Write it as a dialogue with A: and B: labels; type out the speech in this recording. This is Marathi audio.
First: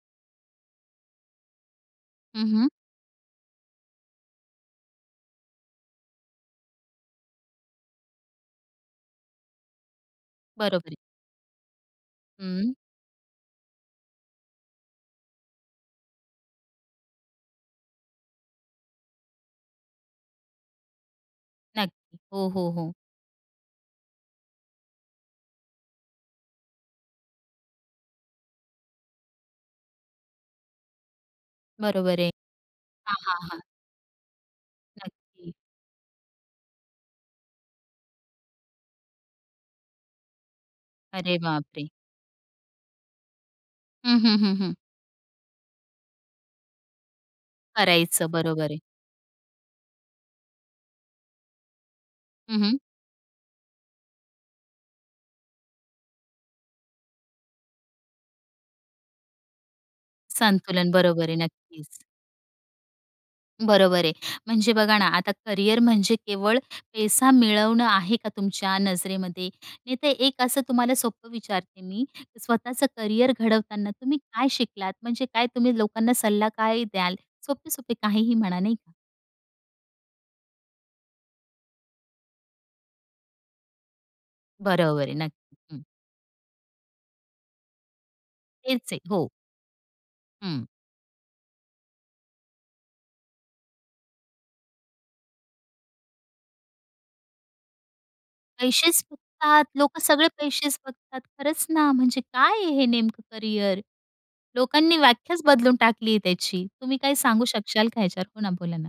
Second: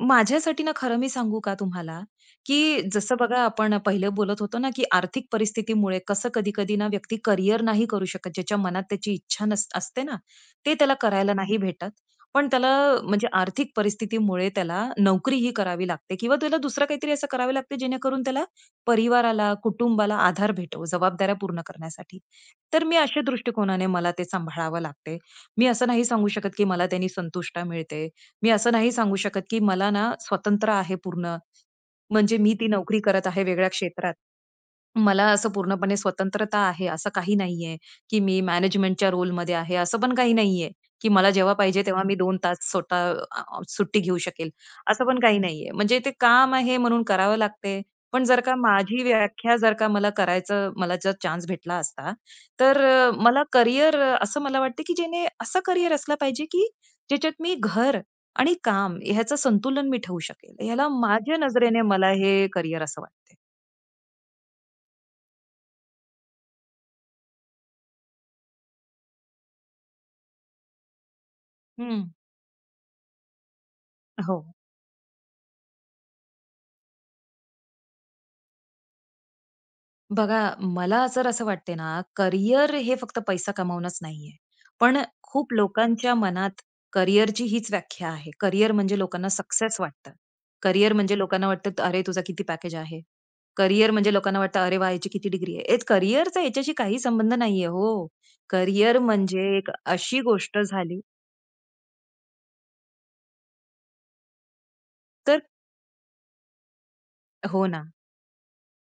A: माझ्यासाठी ना खरं मी सांगू का तुम्हाला
B: हं, हं.
A: की जसं बघा आपण पहिलं बोलत होतो ना, की आर्थिक परिस्थितीमुळे कसं कधी-कधी ना व्यक्ती करिअर नाही करू शकत. ज्याच्या मनात त्याची इच्छा नस असते ना ते
B: बरोबर
A: त्याला
B: आहे.
A: करायला नाही भेटत. पण त्याला
B: हं.
A: म्हणजे आर्थिक परिस्थितीमुळे त्याला नोकरीही करावी लागते. किंवा तुला दुसरं काहीतरी असं करावं लागते जेणेकरून त्याला, परिवाराला, कुटुंबाला आधार भेटेल जबाबदाऱ्या पूर्ण
B: नक्की.
A: करण्यासाठी.
B: हो, हो,
A: तर
B: हो.
A: मी अशा दृष्टिकोनाने मला ते सांभाळावं लागते. मी असं नाही सांगू शकत, की मला त्यांनी संतुष्टी मिळते. मी असं नाही सांगू शकत, की मला ना स्वातंत्र्य आहे पूर्ण.
B: बरोबर आहे.
A: म्हणजे मी ती नोकरी
B: हां,
A: करत
B: हां,
A: आहे
B: हां.
A: वेगळ्या क्षेत्रात. मला असं
B: नक्की.
A: पूर्णपणे स्वतंत्रता आहे असं काही नाहीये, की मी मॅनेजमेंटच्या रोलमध्ये आहे असं पण काही नाहीये की मला
B: अरे,
A: जेव्हा पाहिजे
B: बापरे!
A: तेव्हा मी 2 तास स्वतः अ, आ, सुट्टी घेऊ
B: हं, हं,
A: शकेल.
B: हं, हं.
A: असं पण काही नाहीये. म्हणजे ते काम आहे, म्हणून करावं लागते. पण
B: करायचं.
A: जर का
B: बरोबर आहे.
A: माझी व्याख्या, जर का मला करायचं, मला जर चान्स भेटला असता.
B: हं, हं.
A: तर अ, मला करिअर अ, असं मला वाटत, की ज्याने असं करिअर असलं पाहिजे, की ज्याच्यात मी घर आणि काम ह्याचं संतुलन मी ठेवू शकेल. ह्याला
B: संतुलन बरोबर आहे.
A: माझ्या नजरेने
B: नक्कीच.
A: मला हे करिअर असं वाटत आहे.
B: बरोबर आहे. म्हणजे, बघा ना. आता करिअर म्हणजे, केवळ पैसा मिळवणं आहे का तुमच्या नजरेमध्ये? नाहीतर एक असं तुम्हाला सोपं विचारते मी,
A: हं.
B: स्वतःच करिअर घडवताना तुम्ही काय
A: हो.
B: शिकलात? म्हणजे काय तुम्ही लोकांना सल्ला काय द्याल? सोपे-सोपे काहीही म्हणा नाही का?
A: बघा, मला जर असं वाटत ना, करिअर हे फक्त पैसा कमवणचं नाहीये पण
B: बरोबर
A: अ,
B: आहे.
A: खूप
B: नक्की. हं.
A: लोकांच्या मनात, करिअरची हीच व्याख्या आहे. करिअर
B: तेच
A: म्हणजे
B: आहे.
A: लोकांना
B: हो.
A: सक्सेस वाटतं,
B: हं.
A: करिअर म्हणजे लोकांना वाटतं, "अरे, तुझा किती पॅकेज आहे?" करिअर म्हणजे लोकांना वाटतं, "अरे वाह! याची किती डिग्री आहे?" एक करिअरचा ह्याच्याशी काही संबंध नाहीये. हो. करिअर
B: पैसेच
A: म्हणजे
B: बघतात,
A: एक
B: लोकं
A: अशी
B: सगळे
A: गोष्ट
B: पैसेच
A: झाली
B: बघतात. खरंच ना. म्हणजे काय हे नेमकं करिअर. लोकांनी
A: तर
B: व्याख्याच बदलून टाकली आहे त्याची. तुम्ही काय सांगू
A: हो
B: शकाल
A: ना.
B: का ह्याच्यावर? हो ना. बोला ना.